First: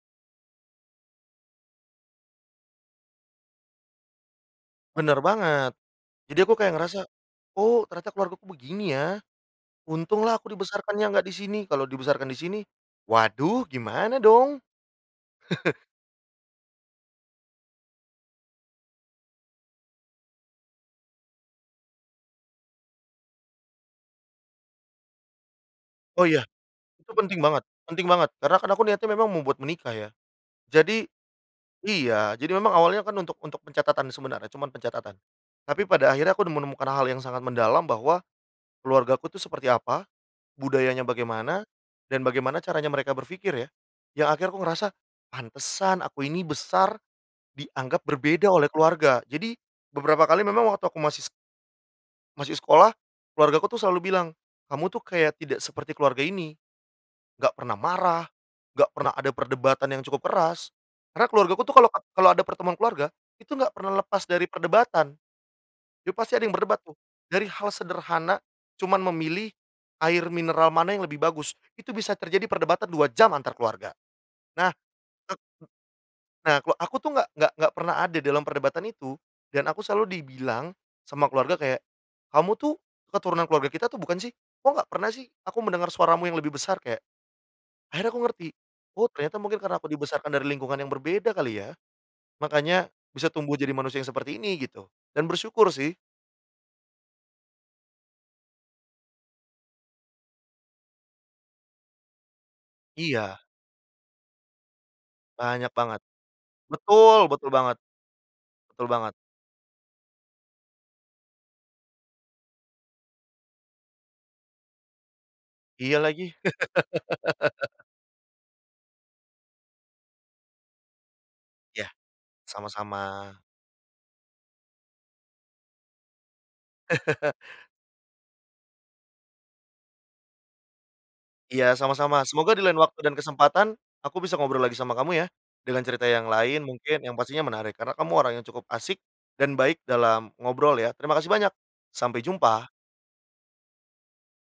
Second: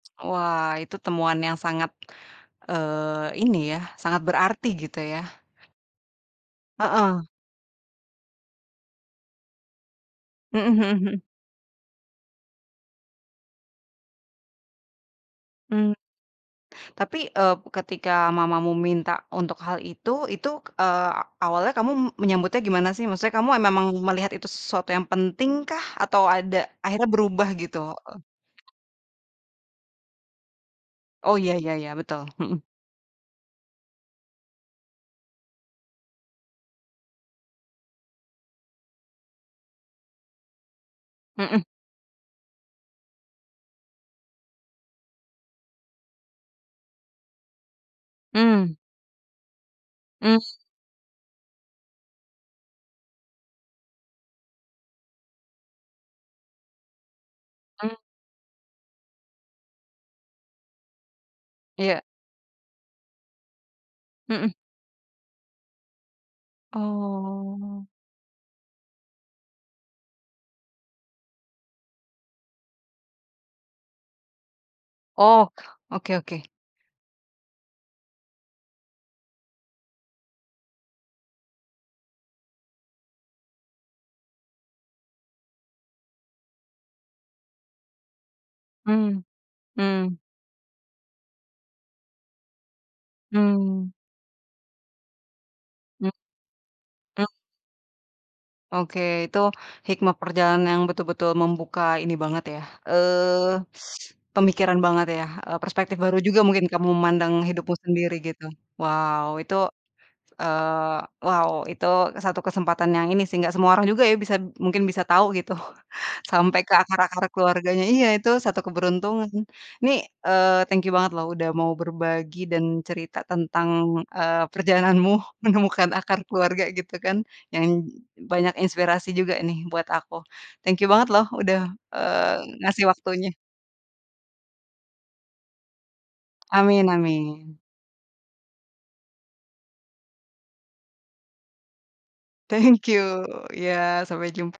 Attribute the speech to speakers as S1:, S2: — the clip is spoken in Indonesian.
S1: Wah, itu temuan yang sangat, eee, ini ya, sangat berarti gitu ya.
S2: Benar banget, jadi aku kayak ngerasa,
S1: Heeh.
S2: "Oh, ternyata keluargaku begini ya, untunglah aku
S1: Mhm,
S2: dibesarkannya
S1: hmm, hmm.
S2: nggak di sini. Kalau dibesarkan di sini, waduh gimana dong?"
S1: Mmm. Tapi, eee, ketika mamamu minta untuk hal itu, itu, eee, awalnya kamu menyambutnya gimana sih? Maksudnya kamu memang melihat itu sesuatu yang pentingkah atau
S2: Oh ya,
S1: ada akhirnya
S2: itu penting
S1: berubah
S2: banget,
S1: gitu?
S2: penting
S1: Eh.
S2: banget. Karena kan aku niatnya memang membuat menikah ya. Jadi
S1: Oh, ya, ya, ya, betul.
S2: iya, jadi
S1: Mhm.
S2: memang awalnya kan untuk untuk pencatatan, sebenarnya cuman pencatatan. Tapi pada akhirnya aku menemukan hal yang sangat mendalam bahwa keluargaku tuh seperti apa, budayanya bagaimana,
S1: Mhm.
S2: dan bagaimana caranya mereka berpikir ya. Yang akhirnya aku ngerasa, "Pantesan aku ini besar dianggap berbeda oleh
S1: Hmm.
S2: keluarga." Jadi, beberapa kali
S1: Mmm.
S2: memang waktu aku masih masih sekolah keluargaku tuh selalu bilang, "Kamu tuh kayak tidak seperti keluarga ini, enggak pernah
S1: Hmm.
S2: marah, enggak pernah ada perdebatan yang cukup keras." Karena keluargaku tuh kalau
S1: Iya.
S2: kalau ada pertemuan keluarga, itu enggak pernah lepas dari
S1: Mhm.
S2: perdebatan. Jadi pasti ada yang berdebat tuh. Dari hal
S1: Oh.
S2: sederhana, cuma memilih air mineral mana yang lebih bagus, itu bisa terjadi perdebatan 2 jam antar keluarga. Nah, [unintelligible]
S1: Oh, oke, oke.
S2: nah ku aku tuh nggak nggak nggak pernah ada dalam perdebatan itu, dan aku selalu dibilang sama keluarga kayak, "Kamu tuh keturunan keluarga kita atau bukan sih? Kok nggak pernah sih aku mendengar suaramu yang lebih besar?" Kayak, akhirnya aku ngerti. Oh,
S1: Mmm,
S2: ternyata mungkin karena aku
S1: mmm.
S2: dibesarkan dari lingkungan yang berbeda kali ya, makanya bisa tumbuh jadi
S1: Mmm.
S2: manusia yang seperti ini gitu, dan bersyukur sih.
S1: Mmm. Mmm. Oke, itu hikmah perjalanan yang betul-betul membuka ini banget ya,
S2: Iya.
S1: eee, pemikiran banget ya. Eee,
S2: Banyak
S1: perspektif
S2: banget.
S1: baru juga mungkin kamu
S2: Betul,
S1: memandang
S2: betul
S1: hidupmu
S2: banget.
S1: sendiri gitu.
S2: Betul banget.
S1: Wow, itu eee, wow, itu satu kesempatan yang ini sih gak semua orang juga ya bisa b mungkin bisa tahu gitu
S2: Iya lagi.
S1: sampai ke akar-akar keluarganya. Iya, itu satu keberuntungan. Ini, eee, thank you banget loh udah mau
S2: Iya.
S1: berbagi dan
S2: Sama-sama.
S1: cerita tentang, eee, perjalananmu menemukan akar keluarga gitu kan. Yang banyak inspirasi juga nih buat aku. Thank you banget loh udah,
S2: Iya, sama-sama.
S1: eee,
S2: Semoga di lain
S1: ngasih
S2: waktu dan
S1: waktunya!
S2: kesempatan aku bisa ngobrol lagi sama kamu ya. Dengan cerita yang lain
S1: Amin
S2: mungkin yang pastinya
S1: amin.
S2: menarik karena kamu orang yang cukup asik dan baik dalam ngobrol ya. Terima kasih banyak. Sampai jumpa.
S1: Thank you, iya sampai jum